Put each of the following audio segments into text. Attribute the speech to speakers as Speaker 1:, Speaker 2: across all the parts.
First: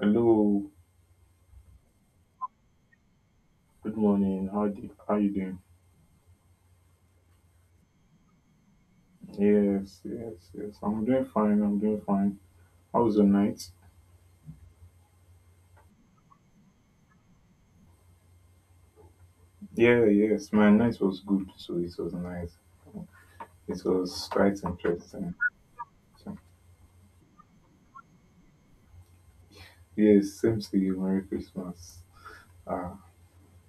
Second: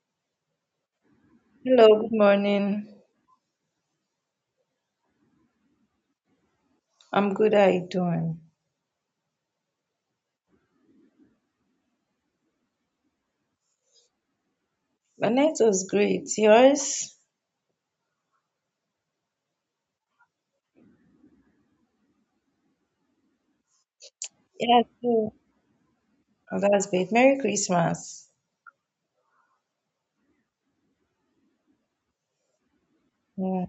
Speaker 1: Hello,
Speaker 2: Hello, good morning.
Speaker 1: good morning. How you doing?
Speaker 2: I'm good. How you doing?
Speaker 1: Yes. I'm doing fine. I'm doing fine. How was your night?
Speaker 2: My night was great. Yours?
Speaker 1: Yeah, yes. My night was good, so it was nice. It was quite
Speaker 2: Yeah, too.
Speaker 1: interesting. So,
Speaker 2: Oh, that's great. Merry Christmas.
Speaker 1: yes, same to you. Merry Christmas. Ah,
Speaker 2: Yeah.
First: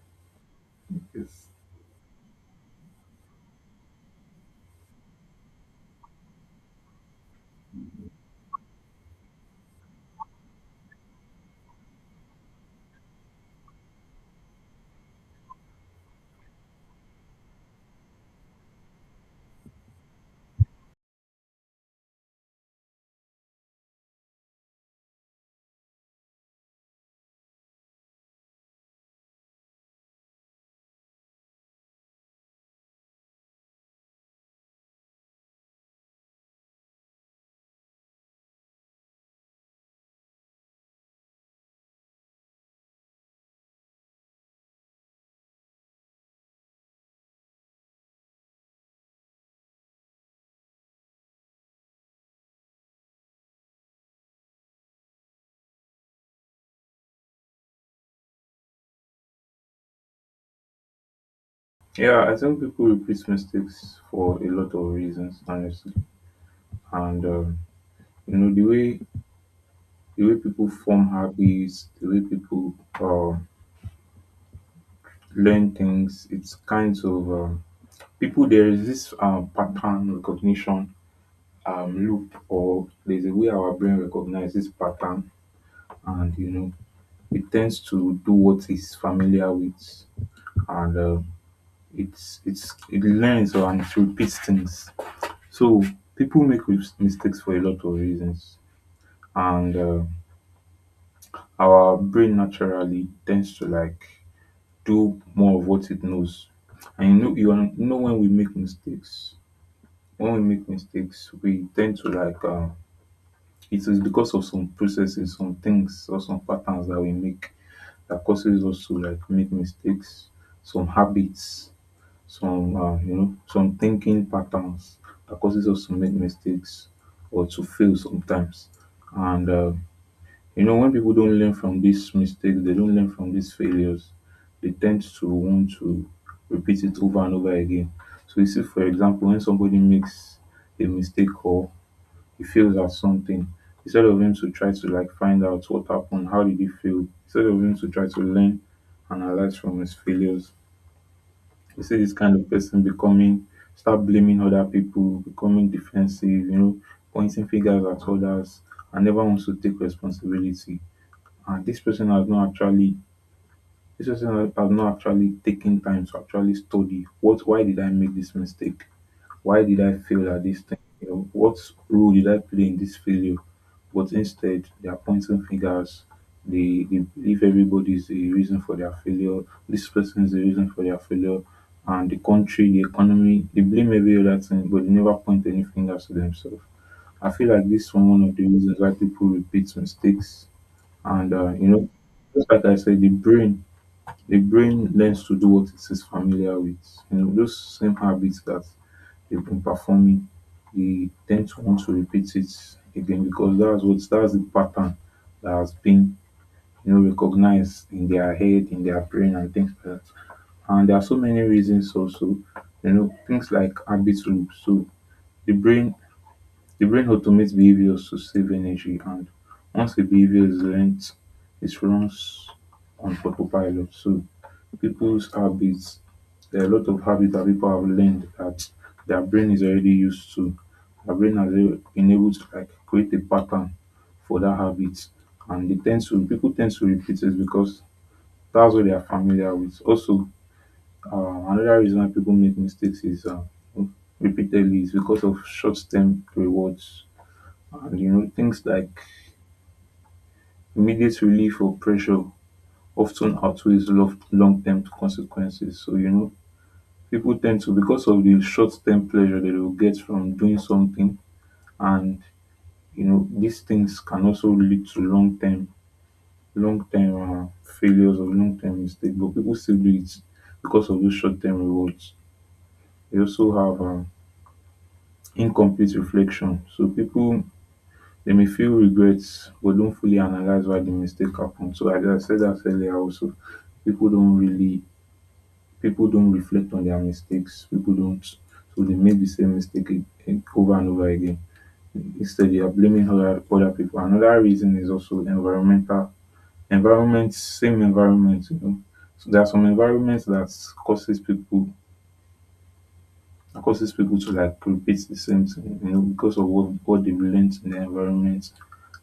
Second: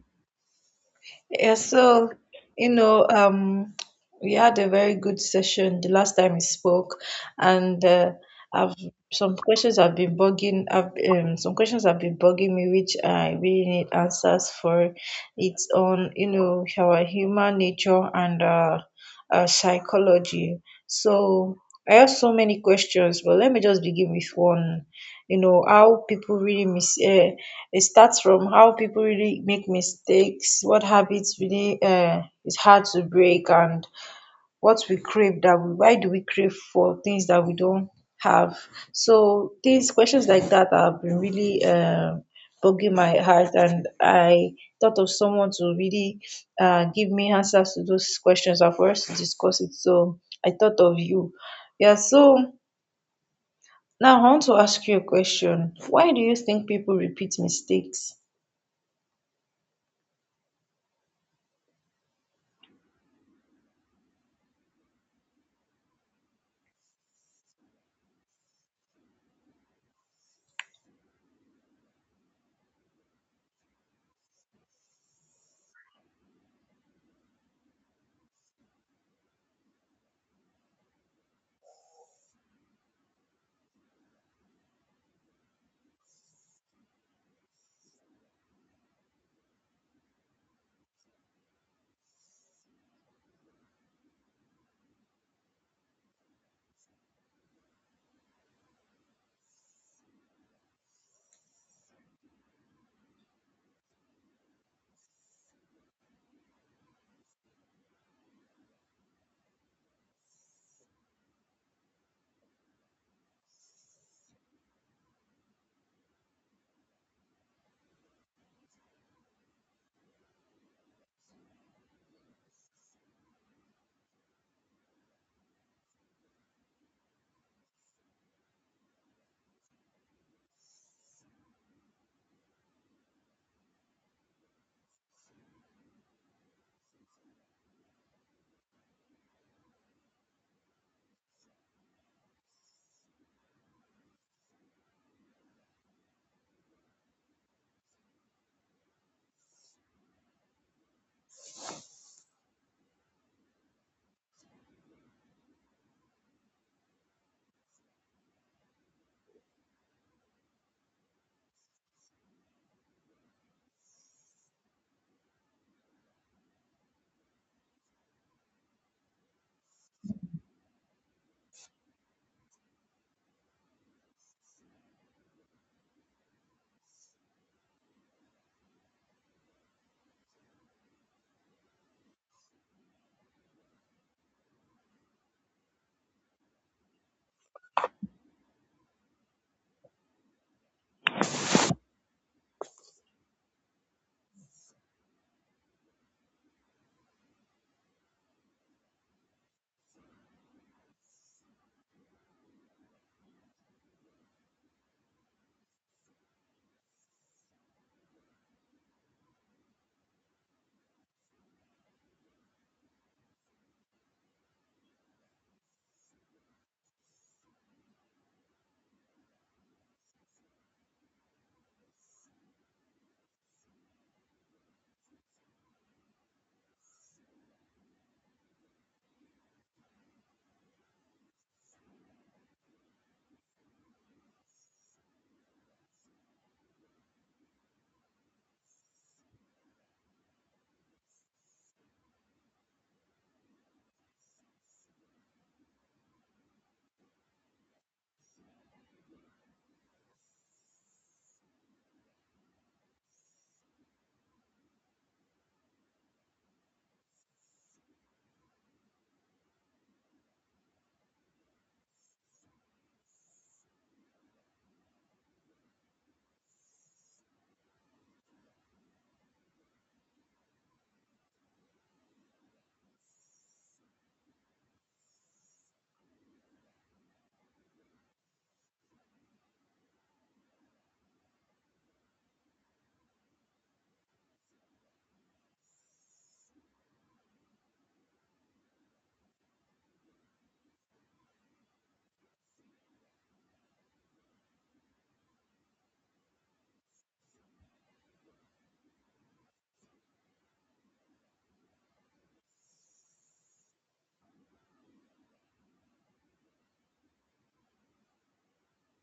Speaker 1: yes.
Speaker 2: Yeah, so you know, um, we had a very good session the last time we spoke, and I've I've some questions have been bugging me, which I really need answers for. It's on our human nature and psychology. So I have so many questions, but let me just begin with one. You know, how people really mis it starts from how people really make mistakes, what habits really is hard to break, and what we crave that we why do we crave for things that we don't have. So these questions like that have been really bugging my heart, and I thought of someone to really give me answers to those questions and for us to discuss it. So I thought of you. Yeah, so now, I want to ask you a question. Why do you think people repeat mistakes?
Speaker 1: Yeah, I think people repeat mistakes for a lot of reasons, honestly. And you know, the way people form habits, the way people uh, learn things. It's kind of. People, there is this pattern recognition loop, or there's a way our brain recognizes pattern, and you know, it tends to do what it's familiar with. And uh, it's it's it learns or and it repeats things. So people make mistakes for a lot of reasons, and our brain naturally tends to like do more of what it knows. And you know, you know, when we make mistakes, when we make mistakes, we tend to like, it is because of some processes, some things, or some patterns that we make that causes us to like make mistakes. Some habits, some you know, some thinking patterns that causes us to make mistakes or to fail sometimes. And you know, when people don't learn from these mistakes, they don't learn from these failures, they tend to want to repeat it over and over again. So you see, for example, when somebody makes a mistake or he fails at something, instead of him to try to like find out what happened, how did he fail, instead of him to try to learn, analyze from his failures, you see this kind of person becoming, start blaming other people, becoming defensive, you know, pointing fingers at others, and never wants to take responsibility. And this person has not actually, this person has not actually taken time to actually study. What? Why did I make this mistake? Why did I fail at this thing? You know, what role did I play in this failure? But instead, they are pointing fingers. They believe everybody is the reason for their failure. This person is the reason for their failure. And the country, the economy, they blame every other thing, but they never point any fingers to themselves. I feel like this is one of the reasons why people repeat mistakes. You know, just like I said, the brain learns to do what it is familiar with. You know, those same habits that they've been performing, they tend to want to repeat it again because that's the pattern that has been, you know, recognized in their head, in their brain, and things like that. And there are so many reasons also, you know, things like habit loops. So the brain the brain automates behaviors to save energy, and once a behavior is learnt, it runs on autopilot. So people's habits, there are a lot of habits that people have learned that their brain is already used to. Their brain has been able to like create a pattern for that habit, and they tend to people tend to repeat it because that's what they are familiar with. Also, another reason why people make mistakes is repeatedly is because of short-term rewards. And you know, things like immediate relief or pressure often outweighs long term consequences. So, you know, people tend to, because of the short term pleasure that they will get from doing something, and you know, these things can also lead to long term failures or long term mistakes. But people still do it because of those short term rewards. They also have incomplete reflection. So, people, they may feel regrets but don't fully analyze why the mistake happened. So as I said that earlier also, people don't really, people don't reflect on their mistakes. People don't, so they make the same mistake over and over again. Instead they are blaming other people. Another reason is also environment, same environment, you know. So there are some environments that causes people, that causes people to like repeat the same thing, you know, because of what they've learned in their environment.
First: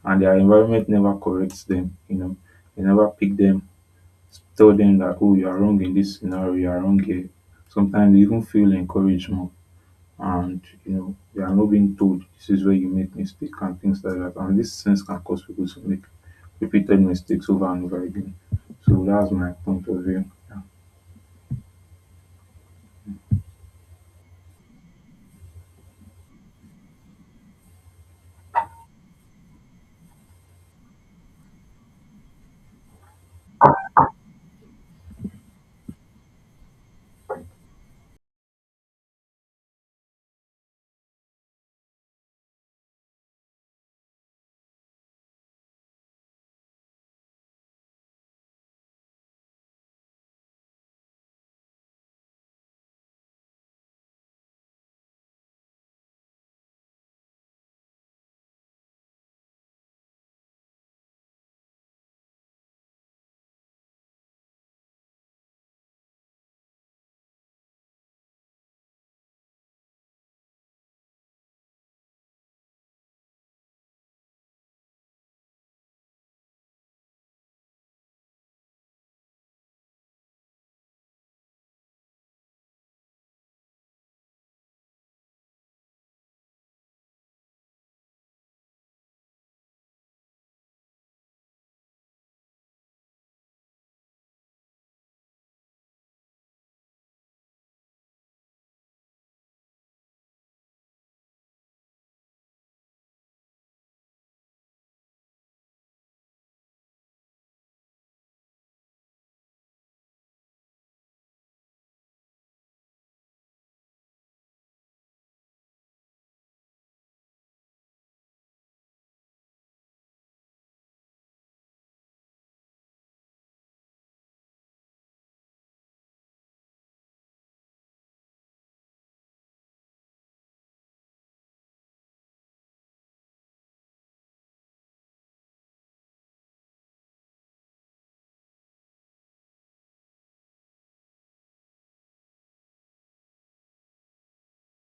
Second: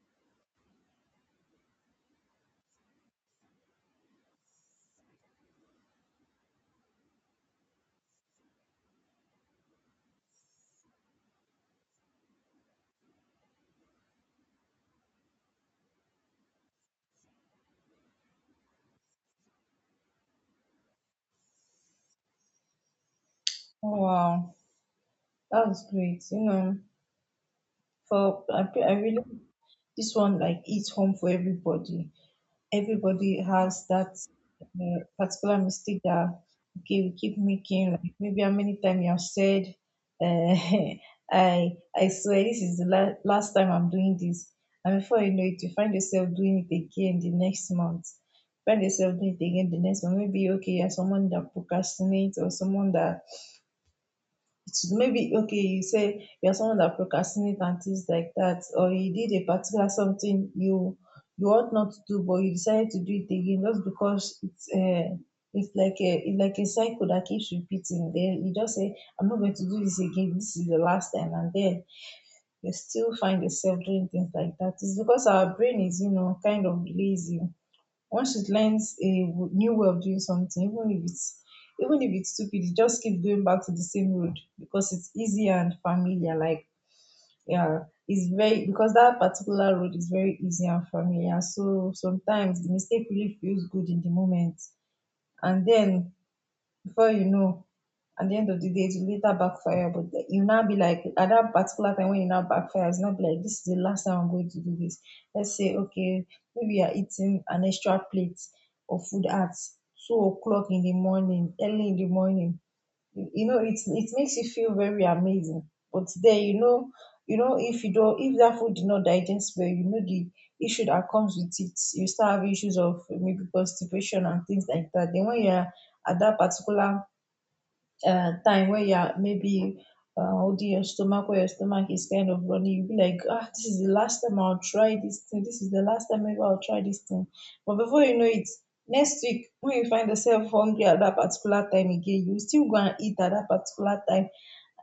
Speaker 1: And their environment never corrects them, you know, they never pick them, tell them that, oh, you are wrong in this scenario, you are wrong here. Sometimes they even feel encouragement and, you know, they are not being told this is where you make mistake and things like that. And this sense can cause people to make repeated mistakes over and over again. So that's my point of view. Yeah.
Speaker 2: Wow, that's great. You know, for I really this one like hits home for everybody. Everybody has that particular mistake that, okay, we keep making. Like, maybe how many times you have said, uh, I swear this is the last time I'm doing this, and before you know it you find yourself doing it again the next month, find yourself doing it again the next month. Maybe, okay, you're someone that procrastinates, or someone that, it's maybe, okay, you say you're someone that procrastinates and things like that, or you did a particular something you ought not to do, but you decided to do it again just because it's like a cycle that keeps repeating. Then you just say, I'm not going to do this again, this is the last time, and then you still find yourself doing things like that. It's because our brain is, kind of lazy. Once she learns a new way of doing something, even if it's stupid, it just keeps going back to the same road because it's easy and familiar. Like, yeah, it's very, because that particular road is very easy and familiar. So sometimes the mistake really feels good in the moment, and then before you know, at the end of the day it will later backfire. But you now be like, at that particular time when you now backfire, it's not be like, this is the last time I'm going to do this. Let's say, okay, maybe you're eating an extra plate of food at 2 o'clock in the morning, early in the morning. You know, it's, it makes you feel very amazing. But then, you know, if you don't, if that food did not digest well, the issue that comes with it, you start having issues of maybe constipation and things like that. Then when you're at that particular time where you are maybe holding your stomach, where your stomach is kind of running, you'll be like, ah, this is the last time I'll try this thing. This is the last time ever I'll try this thing. But before you know it, next week, when you find yourself hungry at that particular time again, you still go and eat at that particular time,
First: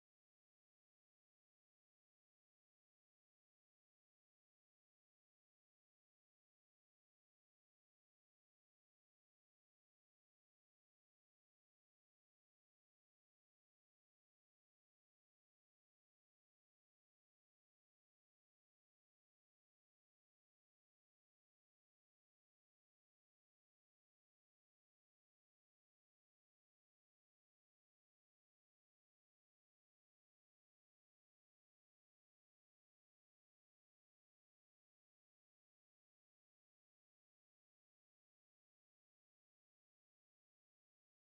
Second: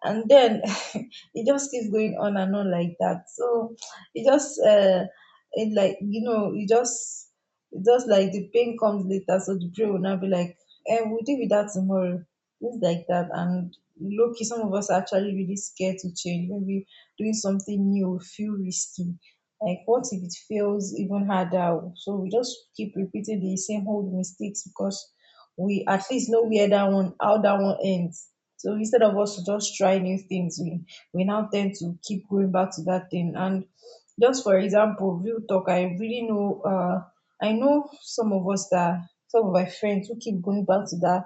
Speaker 2: and then it just keeps going on and on like that. So it just it like, it just, like the pain comes later. So the brain will now be like, eh, we'll deal with that tomorrow, things like that. And low-key, some of us are actually really scared to change. Maybe doing something new will feel risky, like, what if it fails even harder? So we just keep repeating the same old mistakes because we at least know where that one how that one ends. So instead of us to just try new things, we now tend to keep going back to that thing. And just for example, real talk, I really know, I know some of us that, some of my friends who keep going back to that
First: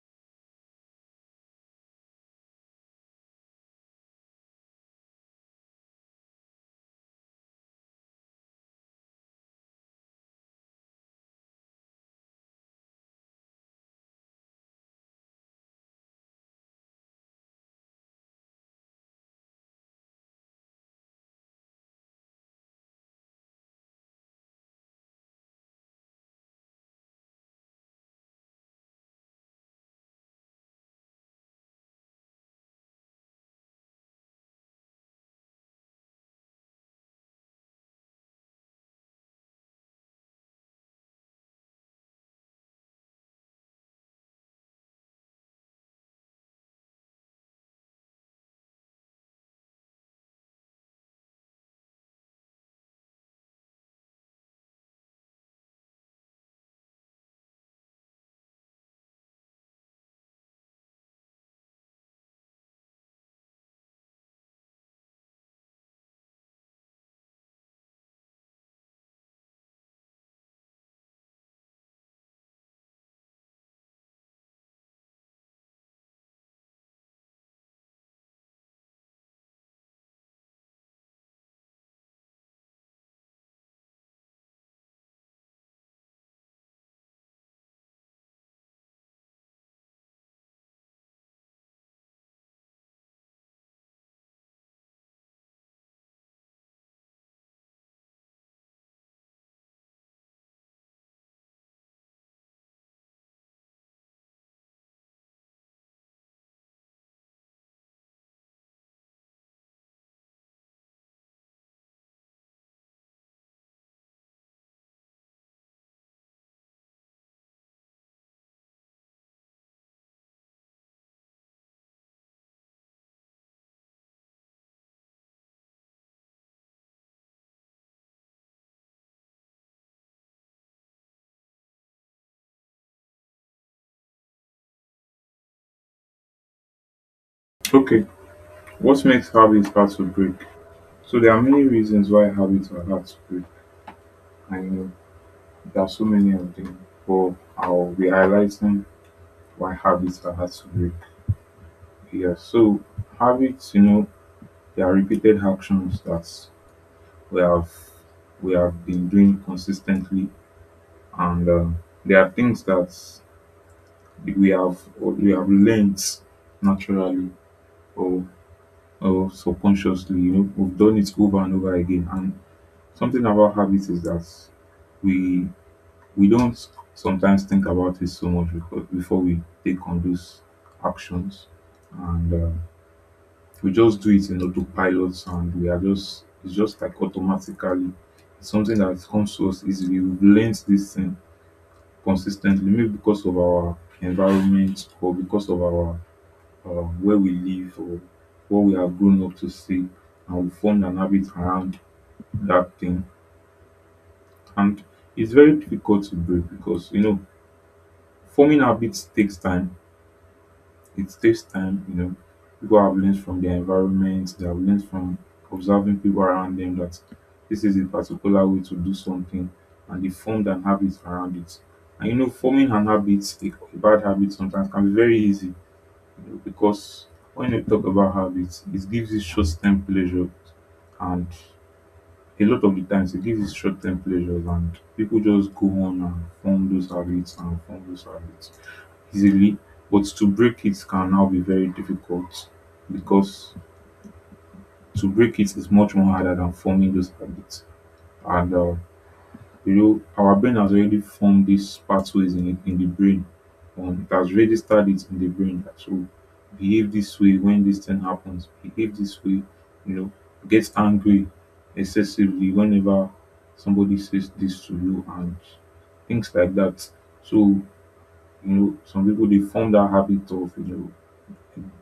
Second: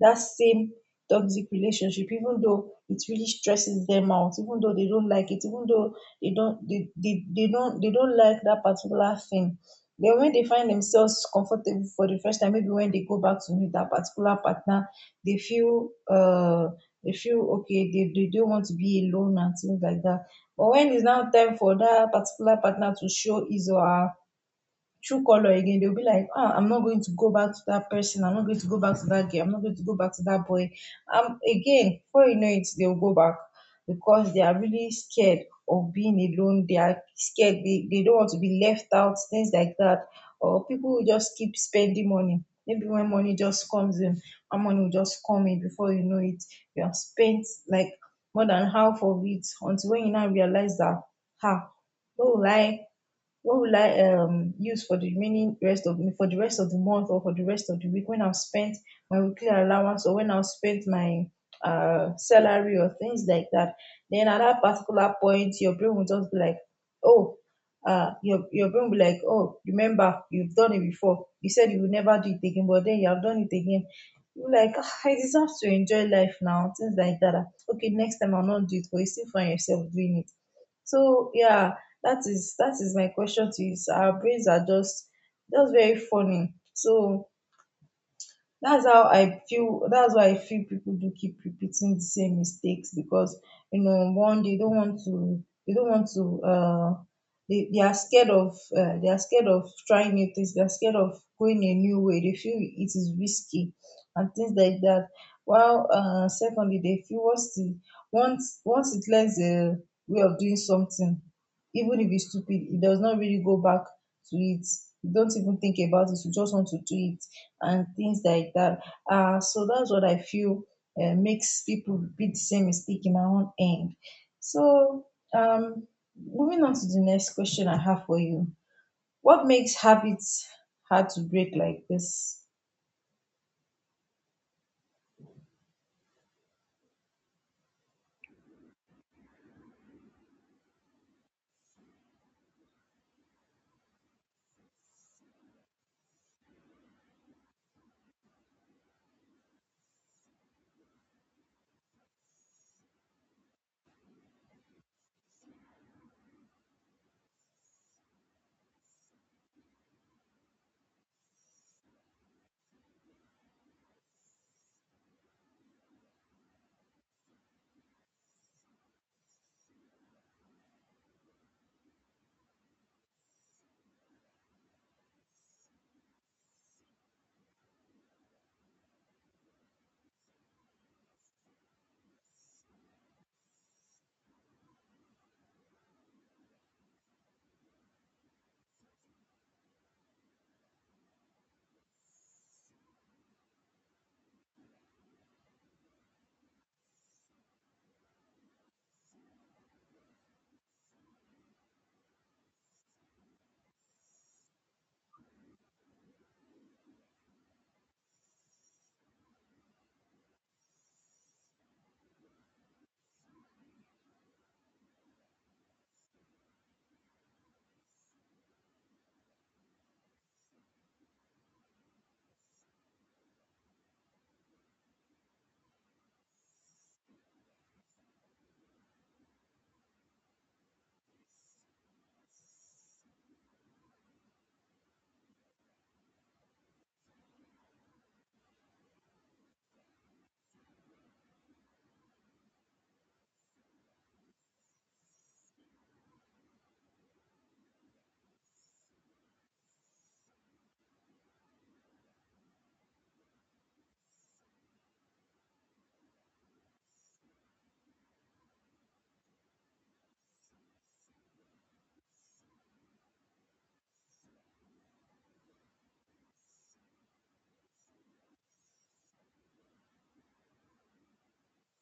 Speaker 2: same toxic relationship, even though it really stresses them out, even though they don't like it, even though they don't like that particular thing. Then when they find themselves comfortable for the first time, maybe when they go back to meet that particular partner, they feel uh they feel okay, they don't want to be alone and things like that. But when it's now time for that particular partner to show his or her true color again, they'll be like, ah, I'm not going to go back to that person, I'm not going to go back to that girl, I'm not going to go back to that boy. Again, before you know it, they'll go back because they are really scared of being alone. They are scared, they don't want to be left out, things like that. Or people will just keep spending money. Maybe when money just comes in, our money will just come in, before you know it you have spent like more than half of it, until when you now realize that, ha, no lie, what will I use for the remaining rest of for the rest of the month, or for the rest of the week, when I've spent my weekly allowance, or when I've spent my salary, or things like that. Then at that particular point, your brain will just be like, oh, your brain will be like, oh, remember, you've done it before. You said you would never do it again, but then you have done it again. You're like, "Ah, I deserve to enjoy life now," things like that. Ah, okay, next time I'll not do it, but you still find yourself doing it. So yeah, that is my question to you, sir. Our brains are just very funny. So that's how I feel. That's why I feel people do keep repeating the same mistakes, because, one, they don't want to, they are scared of trying new things, they are scared of going a new way, they feel it is risky and things like that. While, secondly, they feel once the once it learns a way of doing something, even if it's stupid, it does not really go back to it. You don't even think about it, you just want to do it and things like that. So that's what I feel makes people repeat the same mistake in my own end. So, um, moving on to the next question I have for you. What makes habits hard to break like this?
Speaker 1: Okay, what makes habits hard to break? So there are many reasons why habits are hard to break, and you know there are so many of them. But I'll be highlighting why habits are hard to break. Yeah, so habits, you know, they are repeated actions that we have we have been doing consistently, and there are things that we have learned naturally or or subconsciously. You know, we've done it over and over again. And something about habits is that we we don't sometimes think about it so much because before we take on those actions, and we just do it in autopilot, and we are just, it's just like automatically, it's something that comes to us easily. We've learned this thing consistently, maybe because of our environment, or because of our where we live, or what we have grown up to see, and we formed an habit around that thing, and it's very difficult to break because you know forming habits takes time. It takes time, you know. People have learned from their environment, they have learned from observing people around them that this is a particular way to do something, and they formed an habit around it. And you know, forming an habit, a bad habit sometimes can be very easy, you know, because when you talk about habits, it gives you short term pleasure, and a lot of the times it gives you short term pleasures, and people just go on and form those habits, and form those habits easily, but to break it can now be very difficult because to break it is much more harder than forming those habits. And you know, our brain has already formed these pathways in it, in the brain. It has already started in the brain that, so behave this way when this thing happens. Behave this way, you know, get angry excessively whenever somebody says this to you, and things like that. So you know, some people, they form that habit of, you know,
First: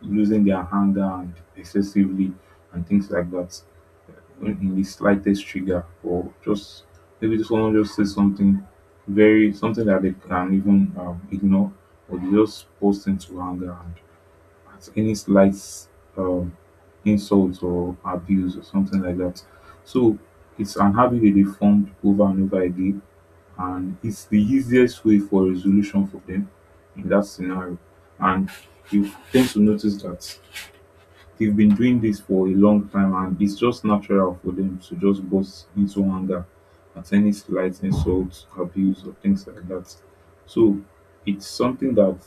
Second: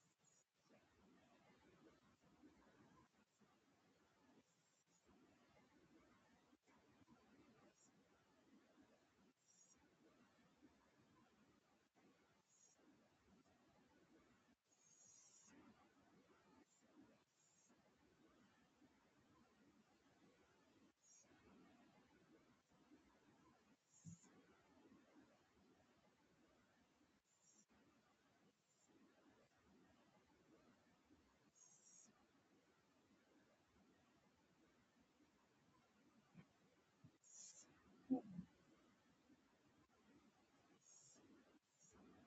Speaker 1: losing their anger and excessively, and things like that, in the slightest trigger, or just maybe just someone just says something very, something that they can even ignore, or they just burst into anger and at any slight um, insult or abuse or something like that. So it's an habit that they formed over and over again, and it's the easiest way for resolution for them in that scenario. And you tend to notice that they've been doing this for a long time, and it's just natural for them to just burst into anger at any slight insult, abuse, or things like that. So it's something that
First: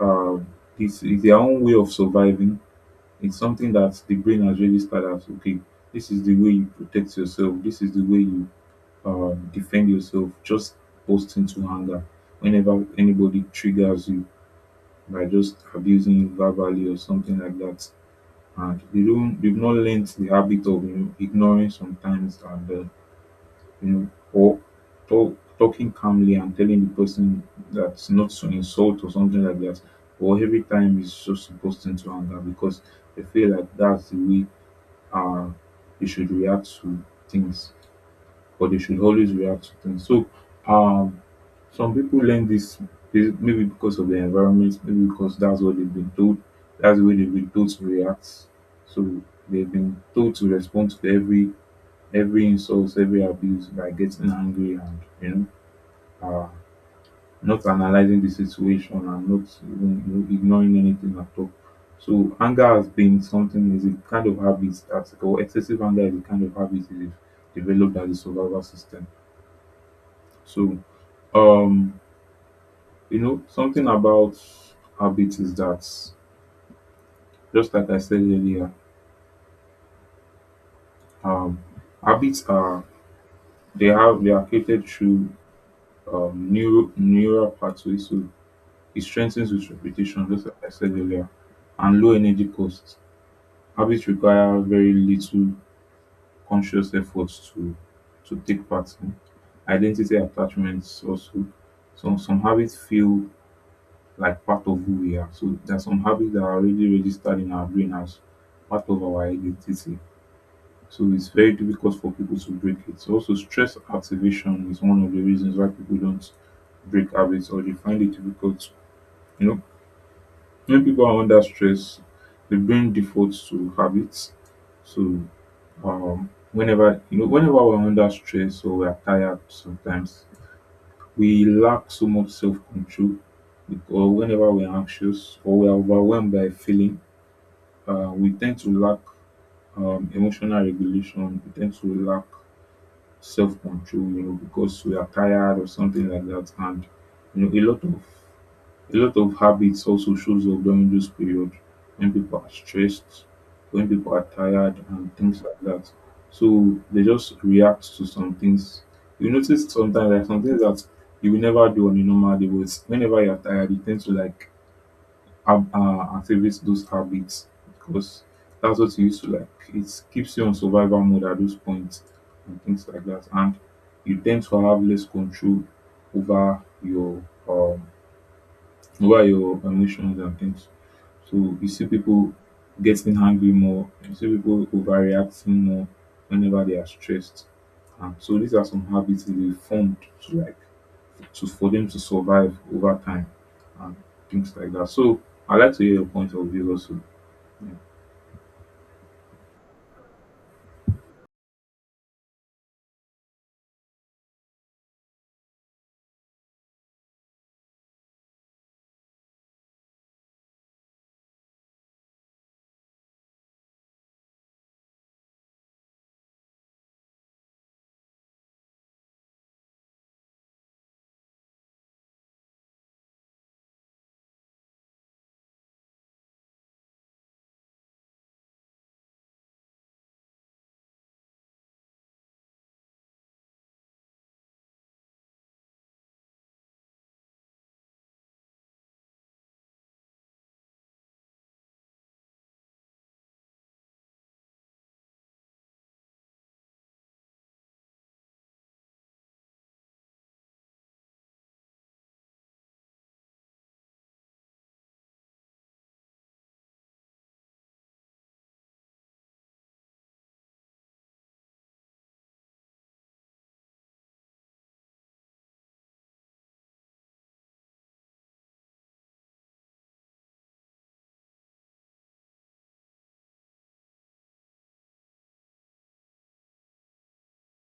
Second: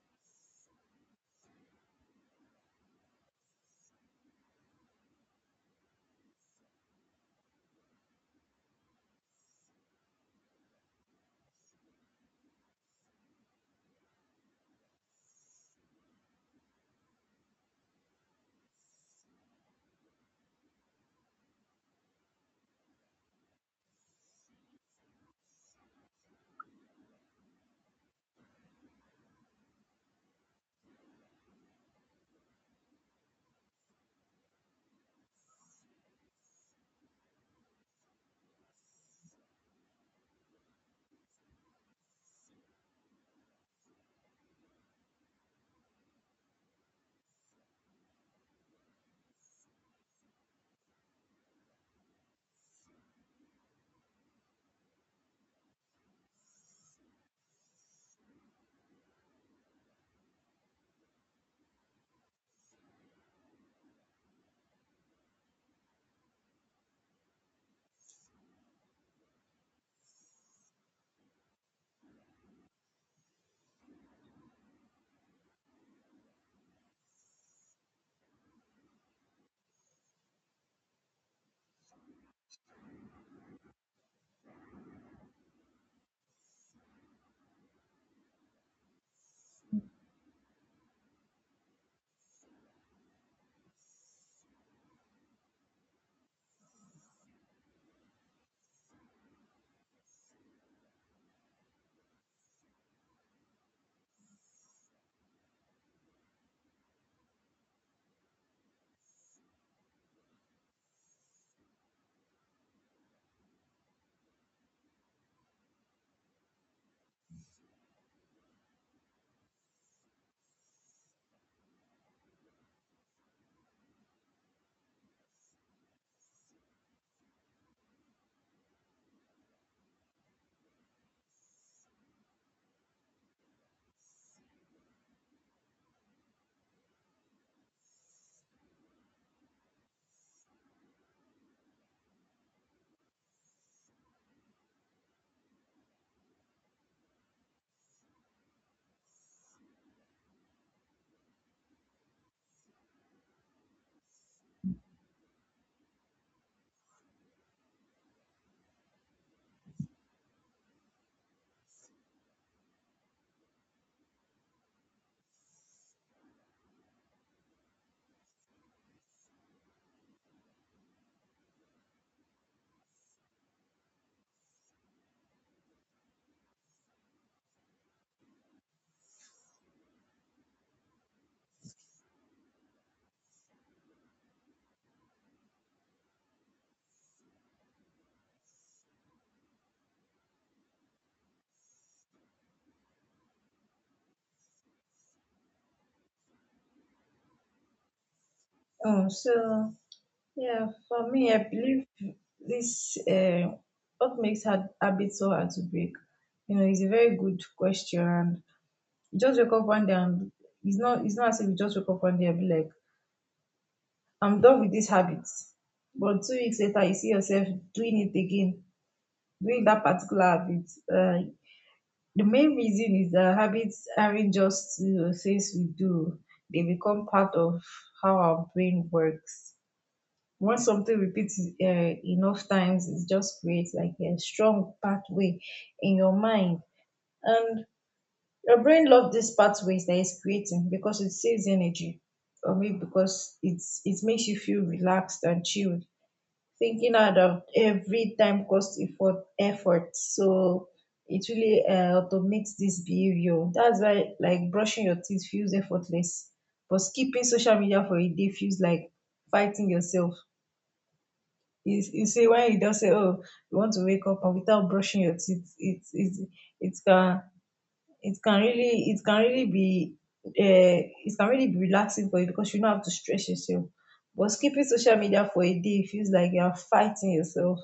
Speaker 1: uh, it's their own way of surviving. It's something that the brain has registered as, okay, this is the way you protect yourself, this is the way you defend yourself, just burst into anger whenever anybody triggers you by just abusing you verbally or something like that, and they don't, they've not learned the habit of, you know, ignoring sometimes, and you know, or talking calmly and telling the person that's not to insult or something like that, or every time is just supposed into anger because they feel like that's the way uh they should react to things, but they should always react to things. So um some people learn this, this maybe because of their environment, maybe because that's what they've been told. That's the way they've been told to react. So they've been told to respond to every insult, every abuse by getting angry, and you know, uh, not analyzing the situation, and not even, you know, ignoring anything at all. So anger has been something, is a kind of habit that, or excessive anger is a kind of habit that is developed as a survival system. So um, you know, something about habits is that, just like I said earlier, um, habits are, they are created through neural pathways, so it strengthens with repetition, just like I said earlier, and low energy costs. Habits require very little conscious efforts to take part in. Identity attachments also. Some habits feel like part of who we are. So there are some habits that are already registered in our brain as part of our identity. So it's very difficult for people to break it. So also stress activation is one of the reasons why people don't break habits or they find it difficult. You know, when people are under stress, the brain defaults to habits. So whenever we're under stress or we're tired sometimes we lack so much self-control because whenever we're anxious or we're overwhelmed by a feeling, we tend to lack emotional regulation. We tend to lack self-control because we are tired or something like that. And you know, a lot of a lot of habits also shows up during this period when people are stressed, when people are tired and things like that. So they just react to some things. You notice sometimes like some things that you will never do on a normal day, but whenever you're tired, you tend to like activate those habits because that's what you used to like. It keeps you on survival mode at those points and things like that. And you tend to have less control over your um over your emotions and things. So you see people getting angry more, you see people overreacting more whenever they are stressed. So these are some habits that they formed to to for them to survive over time and things like that. So I like to hear your point of view also. Yeah,
Speaker 2: Oh, so yeah, for me, I believe this what makes hard habits so hard to break. You know, it's a very good question. You just wake up one day, and it's not, as if you just wake up one day and be like, I'm done with this habit. But 2 weeks later, you see yourself doing it again, doing that particular habit. Uh, the main reason is that habits aren't just, things we do, they become part of how our brain works. Once something repeats, enough times, it just creates like a strong pathway in your mind. And your brain loves these pathways that it's creating because it saves energy. For me, because it makes you feel relaxed and chilled. Thinking out of every time cost effort, so it really automates this behavior. That's why like brushing your teeth feels effortless, but skipping social media for a day feels like fighting yourself. You see, when you just say, oh, you want to wake up and without brushing your teeth, it it can it can really be it can really be relaxing for you because you don't have to stress yourself. But skipping social media for a day feels like you are fighting yourself.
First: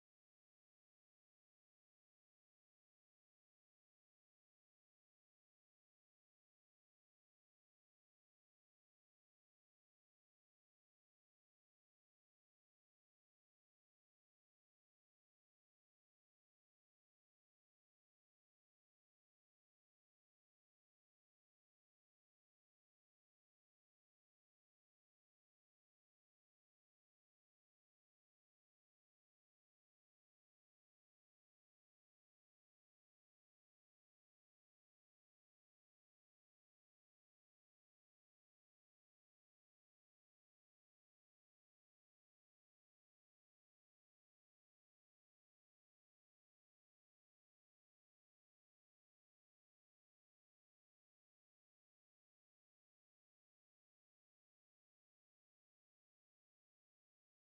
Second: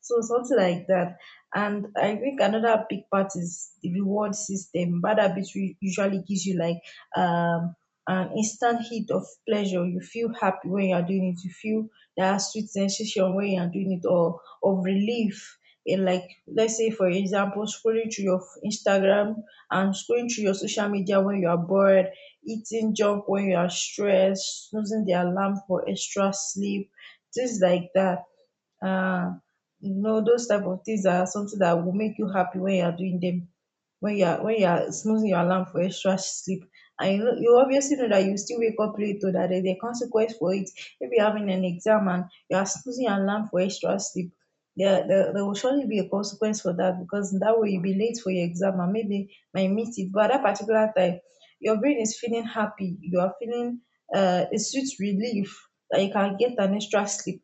Speaker 2: So something like that. And I think another big part is the reward system. Bad habits usually gives you like, um an instant hit of pleasure. You feel happy when you are doing it. You feel that sweet sensation when you are doing it, or of relief. And like, let's say for example, scrolling through your Instagram and scrolling through your social media when you are bored, eating junk when you are stressed, snoozing the alarm for extra sleep, things like that. Uh, you know those type of things are something that will make you happy when you are doing them, when you are snoozing your alarm for extra sleep, and you know you obviously know that you still wake up late or that there's a consequence for it. If you're having an exam and you are snoozing your alarm for extra sleep, there will surely be a consequence for that, because that way you'll be late for your exam and maybe might miss it. But at that particular time your brain is feeling happy, you are feeling a sweet relief that you can get an extra sleep.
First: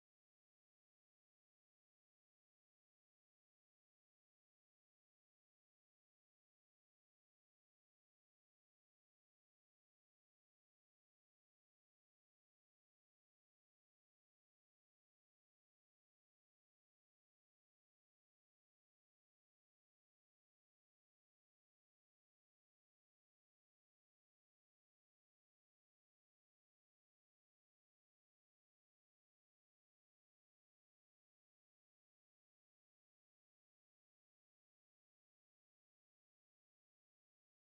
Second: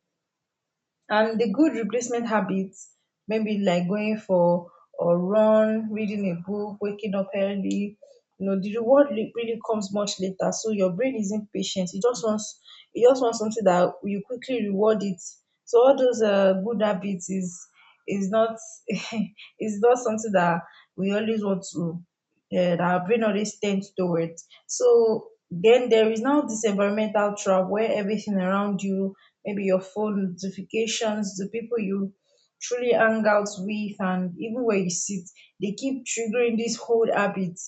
Speaker 2: And the good replacement habits, maybe like going for a run, reading a book, waking up early, you know the reward really comes much later, so your brain isn't patient, it just wants something that you quickly reward it. So all those good habits is not is not something that we always want to that our brain always tends towards. So then there is now this environmental trap, where everything around you, maybe your phone notifications, the people you truly hang out with, and even where you sit, they keep triggering this whole habit.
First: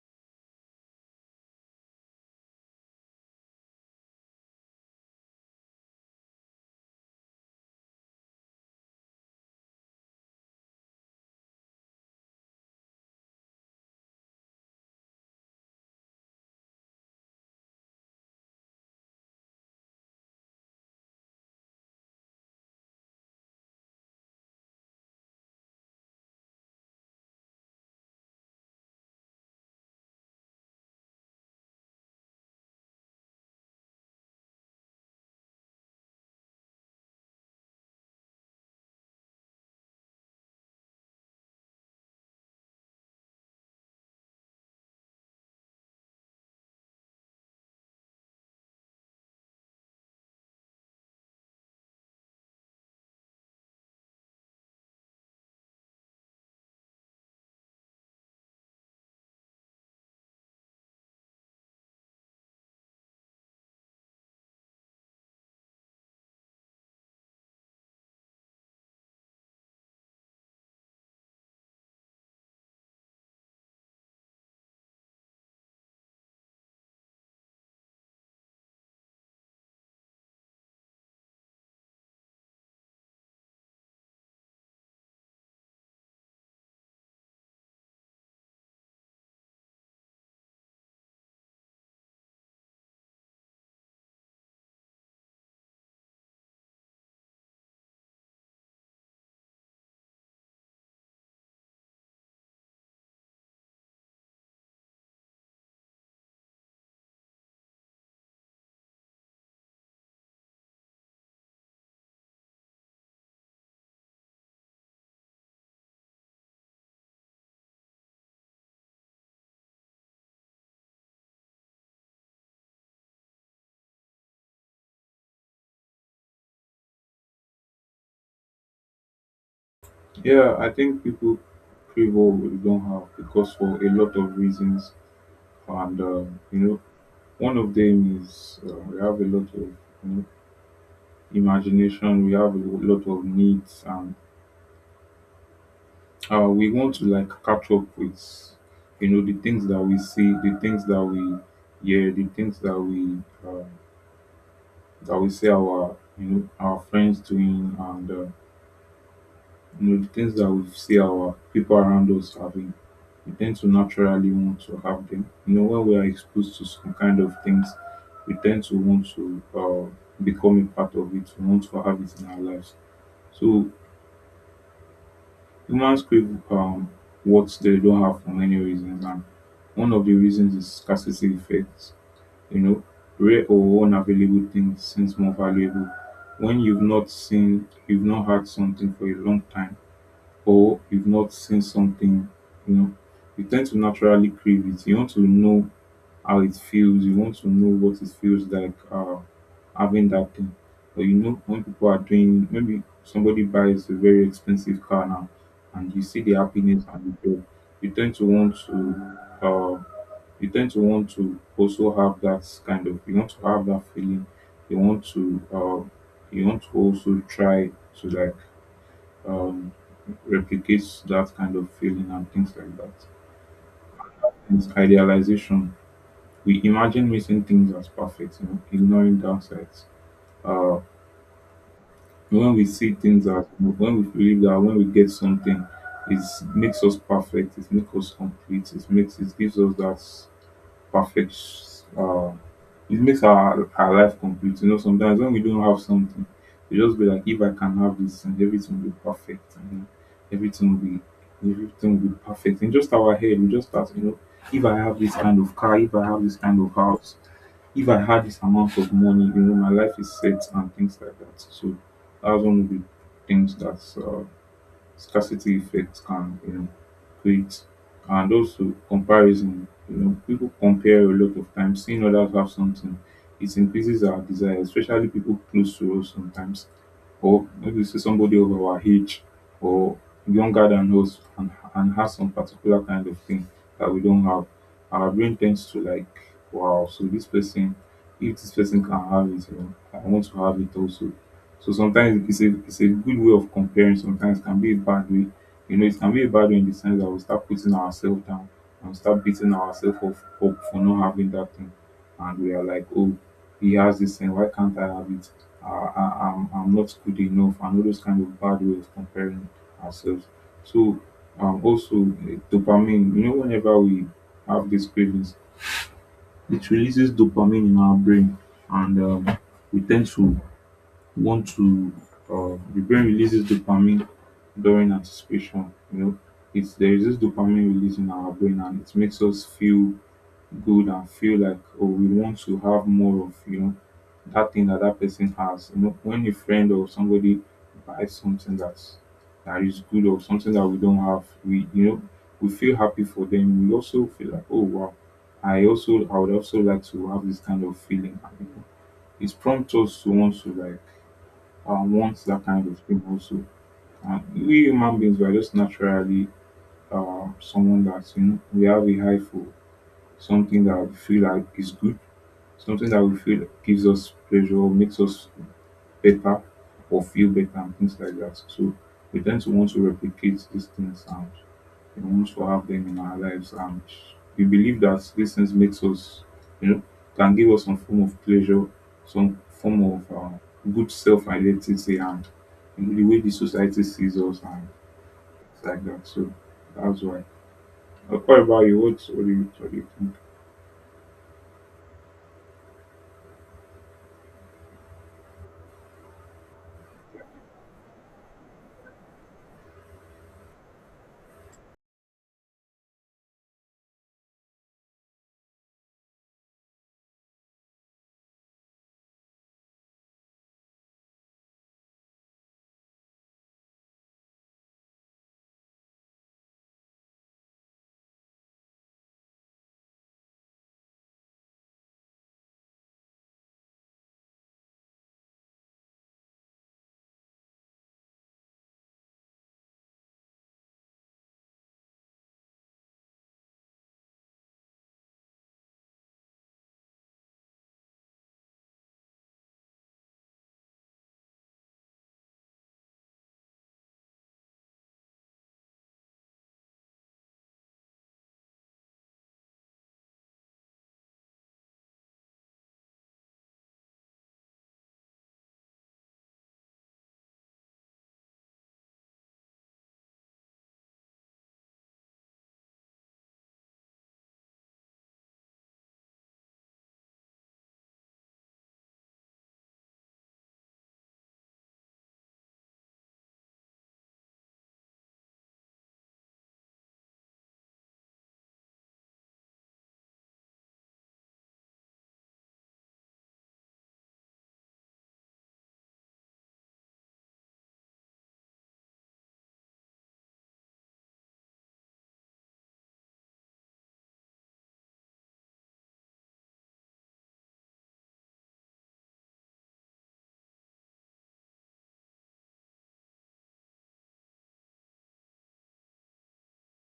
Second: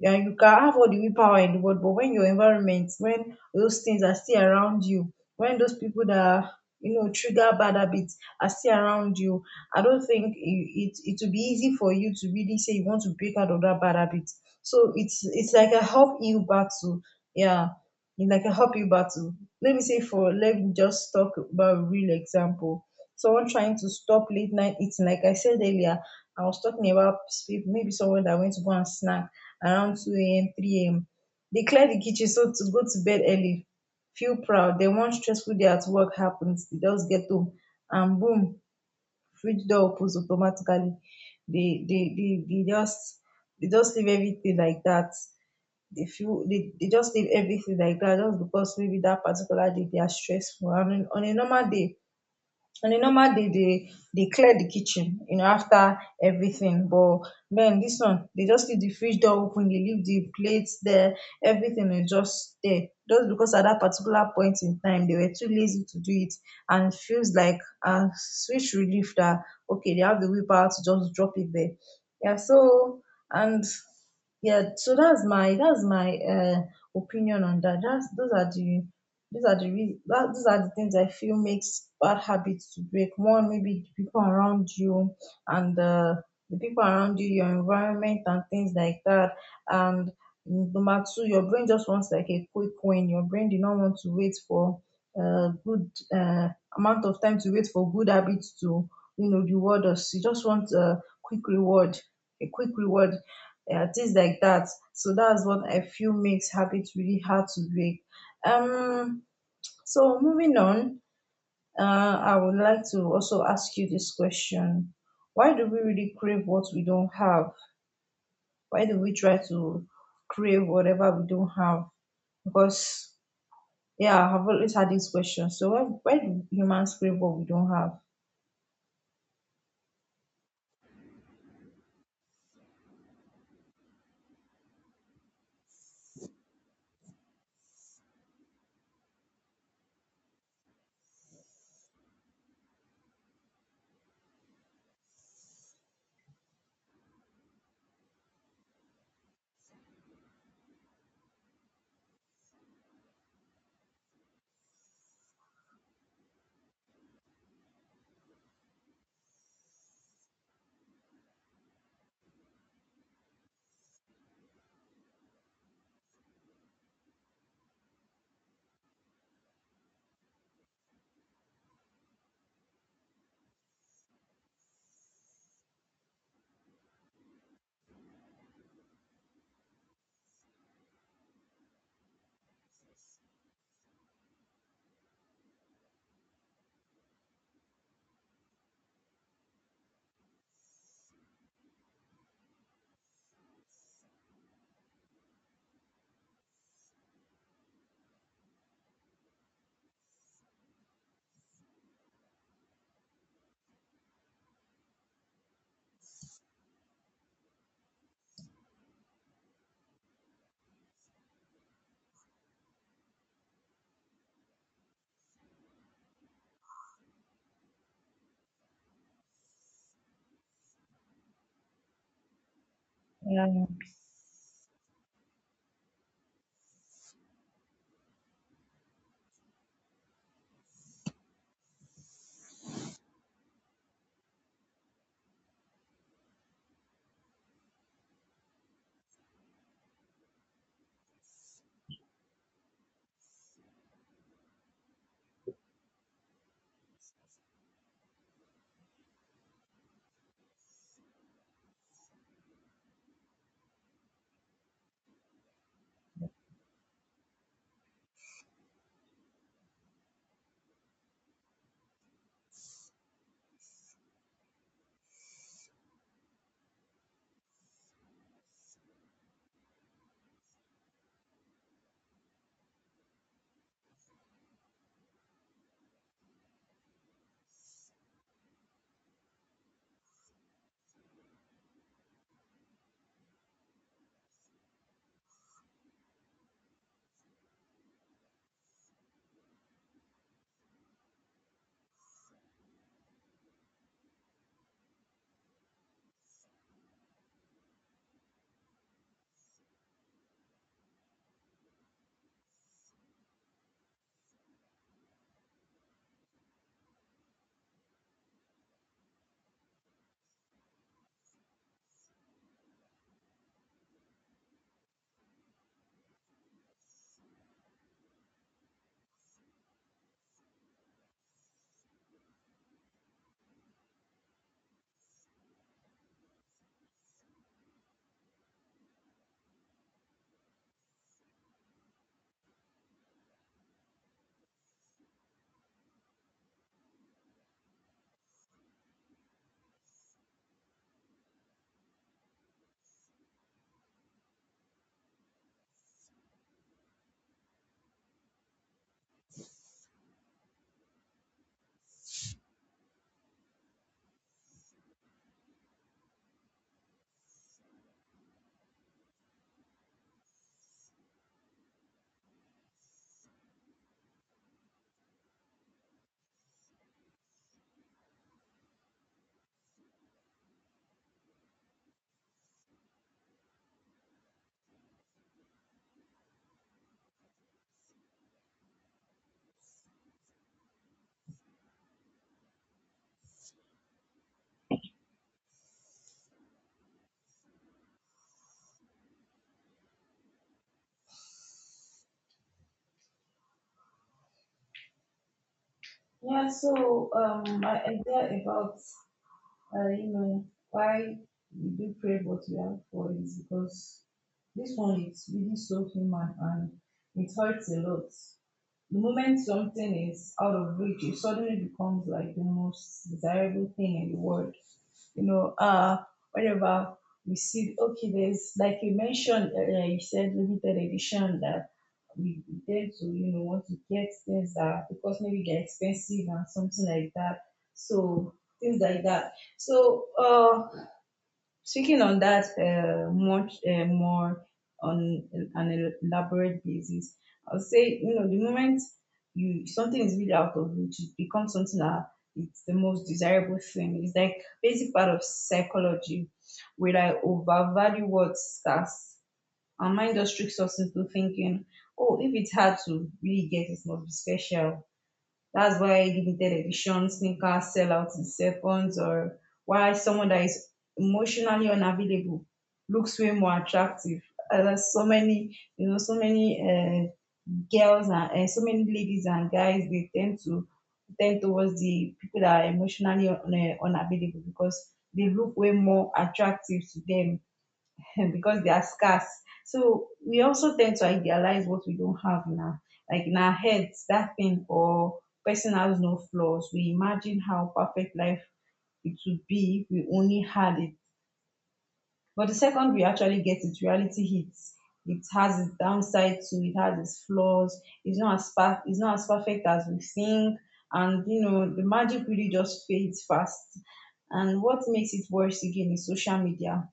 Speaker 2: Yeah, you can have all the willpower in the world, but when your environment, when those things are still around you, when those people that are, you know, trigger bad habits are still around you, I don't think it will be easy for you to really say you want to break out of that bad habit. So it's like a help you battle. Yeah, it's like a help you battle. Let me just talk about a real example. Someone trying to stop late night eating. Like I said earlier, I was talking about maybe someone that went to go and snack around 2 a.m. 3 a.m. They clear the kitchen so to go to bed early, feel proud. Then one stressful day at work happens, they just get home and boom, fridge door opens automatically. They they they, they just they just leave everything like that. They just leave everything like that just because maybe that particular day they are stressful. And on a normal day, they clear the kitchen, you know, after everything. But men, this one they just leave the fridge door open, they leave the plates there, everything is just there, just because at that particular point in time they were too lazy to do it. And it feels like a sweet relief that, okay, they have the willpower to just drop it there. Yeah. So and yeah, so that's my opinion on that. That's those are the these are the reasons, these are the things I feel makes bad habits to break. One, maybe the people around you, and the people around you, your environment and things like that. And number two, your brain just wants like a quick win. Your brain do not want to wait for a good amount of time to wait for good habits to reward us. You just want a quick reward, a quick reward, things like that. So that's what I feel makes habits really hard to break. Um, so moving on, uh, I would like to also ask you this question. Why do we really crave what we don't have? Why do we try to crave whatever we don't have? Because, yeah, I've always had this question. So why do humans crave what we don't have?
Speaker 1: yeah, I think people crave all what they don't have because for a lot of reasons, and one of them is we have a lot of know imagination, we have a lot of needs and we want to like catch up with the things that we see, the things that we hear, the things uh, that we see our our friends doing and the things that we see our people around us having. We tend to naturally want to have them. You know, when we are exposed to some kind of things, we tend to want to become a part of it. We want to have it in our lives. So humans crave what they don't have for many reasons, and one of the reasons is scarcity effect. You know, rare or unavailable things seems more valuable. When you've not seen, you've not had something for a long time, or you've not seen something, you know, you tend to naturally crave it. You want to know how it feels. You want to know what it feels like having that thing. But you know, when people are doing, maybe somebody buys a very expensive car now, and you see the happiness and the joy, you tend to uh, you tend to want to also have that kind of, you want to have that feeling. You want to, uh, you want to also try to um, replicate that kind of feeling and things like that.
Speaker 2: Yeah.
Speaker 1: It's idealization, we imagine missing things as perfect, you know, ignoring downsides. Uh, when we see things as when we believe that when we get something, it makes us perfect, it makes us complete, it makes it gives us that perfect uh, it makes our life complete. You know, sometimes when we don't have something, we just be like, if I can have this and everything will be perfect and then everything will be everything will be perfect. In just our head, we just start, you know, if I have this kind of car, if I have this kind of house, if I had this amount of money, you know, my life is set and things like that. So that's one of the things that's scarcity effect can you know create. And also comparison, you know, people compare a lot of times, seeing others have something, it increases our desire, especially people close to us sometimes, or maybe see somebody of our age or younger than us and, has some particular kind of thing that we don't have. Our brain tends to like, wow, so this person, if this person can have it, you know, I want to have it also. So sometimes it's a good way of comparing, sometimes it can be a bad way. You know, it can be a bad way in the sense that we start putting ourselves down and start beating ourselves up, for not having that thing. And we are like, oh, he has this thing, why can't I have it? I'm not good enough, and all those kind of bad way of comparing ourselves. So, also, dopamine, you know, whenever we have these cravings, it releases dopamine in our brain, and we tend to want to the brain releases dopamine during anticipation. You know, it's there is this dopamine release in our brain, and it makes us feel good and feel like, oh, we want to have more of, you know, that thing that that person has. You know, when a friend or somebody buys something that's that is good, or something that we don't have, we you know we feel happy for them. We also feel like, oh wow, I would also like to have this kind of feeling. You know, it prompts us to want to want that kind of people. So we human beings, we are just naturally someone that, you know, we have a high for something that we feel like is good, something that we feel gives us pleasure, makes us better, or feel better and things like that. So we tend to want to replicate these things and wants for have them in our lives, and we believe that these things makes us, you know, can give us some form of pleasure, some form of good self-identity, and you know, the way the society sees us, and it's like that. So that's why. What about you what do you think?
Speaker 2: Yeah, so my idea about you know why we do pray what we have for is because this one is really so human and it hurts a lot. The moment something is out of reach, it suddenly becomes like the most desirable thing in the world. You know, whenever we see, okay, there's, like you mentioned, yeah, you said limited edition, that we tend to, you know, want to get things that, because maybe they're expensive and something like that. So things like that. So, speaking on that much more on an elaborate basis, I'll say you know the moment you something is really out of reach, it becomes something that, it's the most desirable thing. It's like basic part of psychology, where I overvalue what scarce and mind just tricks us into thinking, oh, if it's hard to really get, it must be special. That's why limited edition sneakers sell out in seconds, or why someone that is emotionally unavailable looks way more attractive. There's so many girls and so many ladies and guys, they tend towards the people that are emotionally unavailable because they look way more attractive to them because they are scarce. So we also tend to idealize what we don't have now. Like in our heads, that thing or person has no flaws. We imagine how perfect life it would be if we only had it. But the second we actually get it, reality hits. It has its downside to, it has its flaws. It's not as perfect as we think. And you know, the magic really just fades fast. And what makes it worse again is social media.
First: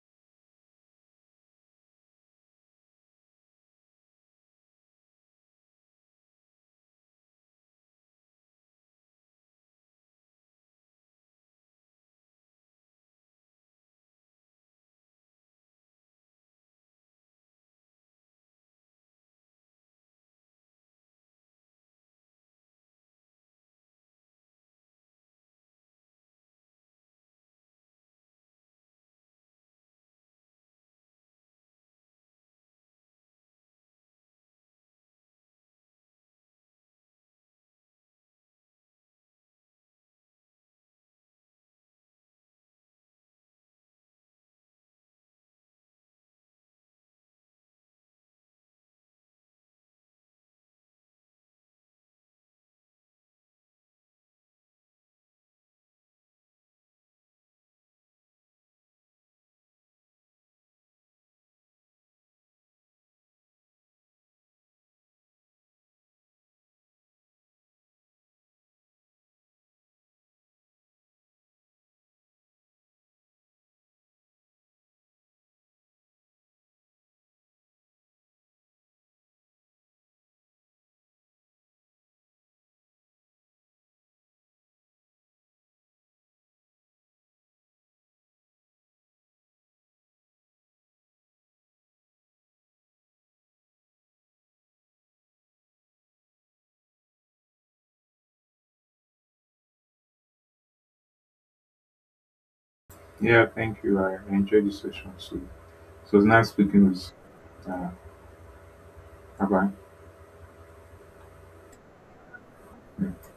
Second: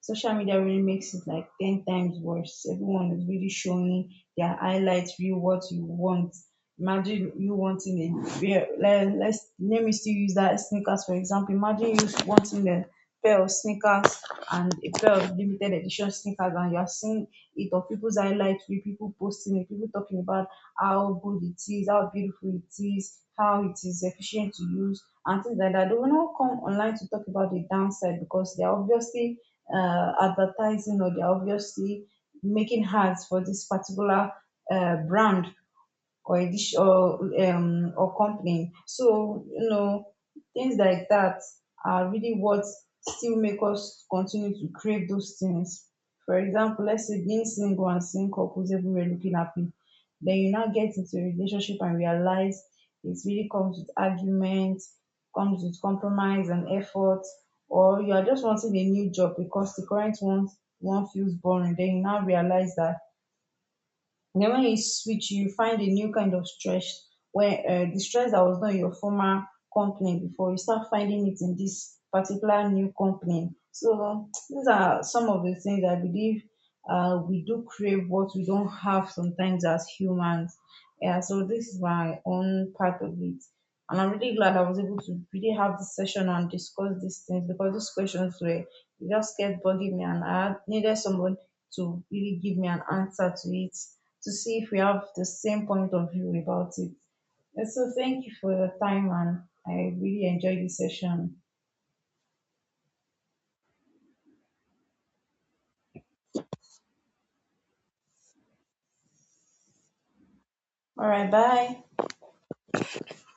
Speaker 2: Social media really makes it like 10 times worse. Everyone is really showing their highlights, real what you want. Imagine you wanting a pair, let me still use that sneakers for example. Imagine you wanting a pair of sneakers and a pair of limited edition sneakers, and you are seeing it on people's highlights, with people posting it, people talking about how good it is, how beautiful it is, how it is efficient to use, and things like that. They will not come online to talk about the downside because they are obviously advertising, or they're obviously making ads for this particular brand or a dish or company. So you know things like that are really what still make us continue to crave those things. For example, let's say being single and seeing couples everywhere looking happy, then you now get into a relationship and realize it really comes with arguments, comes with compromise and effort. Or you are just wanting a new job because the current one feels boring, then you now realize that, and then when you switch, you find a new kind of stress where the stress that was not in your former company before, you start finding it in this particular new company. So these are some of the things I believe we do crave what we don't have sometimes as humans. Yeah, so this is my own part of it. And I'm really glad I was able to really have this session and discuss these things, because these questions were, they just kept bugging me and I needed someone to really give me an answer to it, to see if we have the same point of view about it. And so thank you for your time and I really enjoyed this session.
Speaker 1: Yeah, thank you, I enjoyed the session. So so it was nice speaking with you. Bye.
Speaker 2: All right, bye.
Speaker 1: Bye.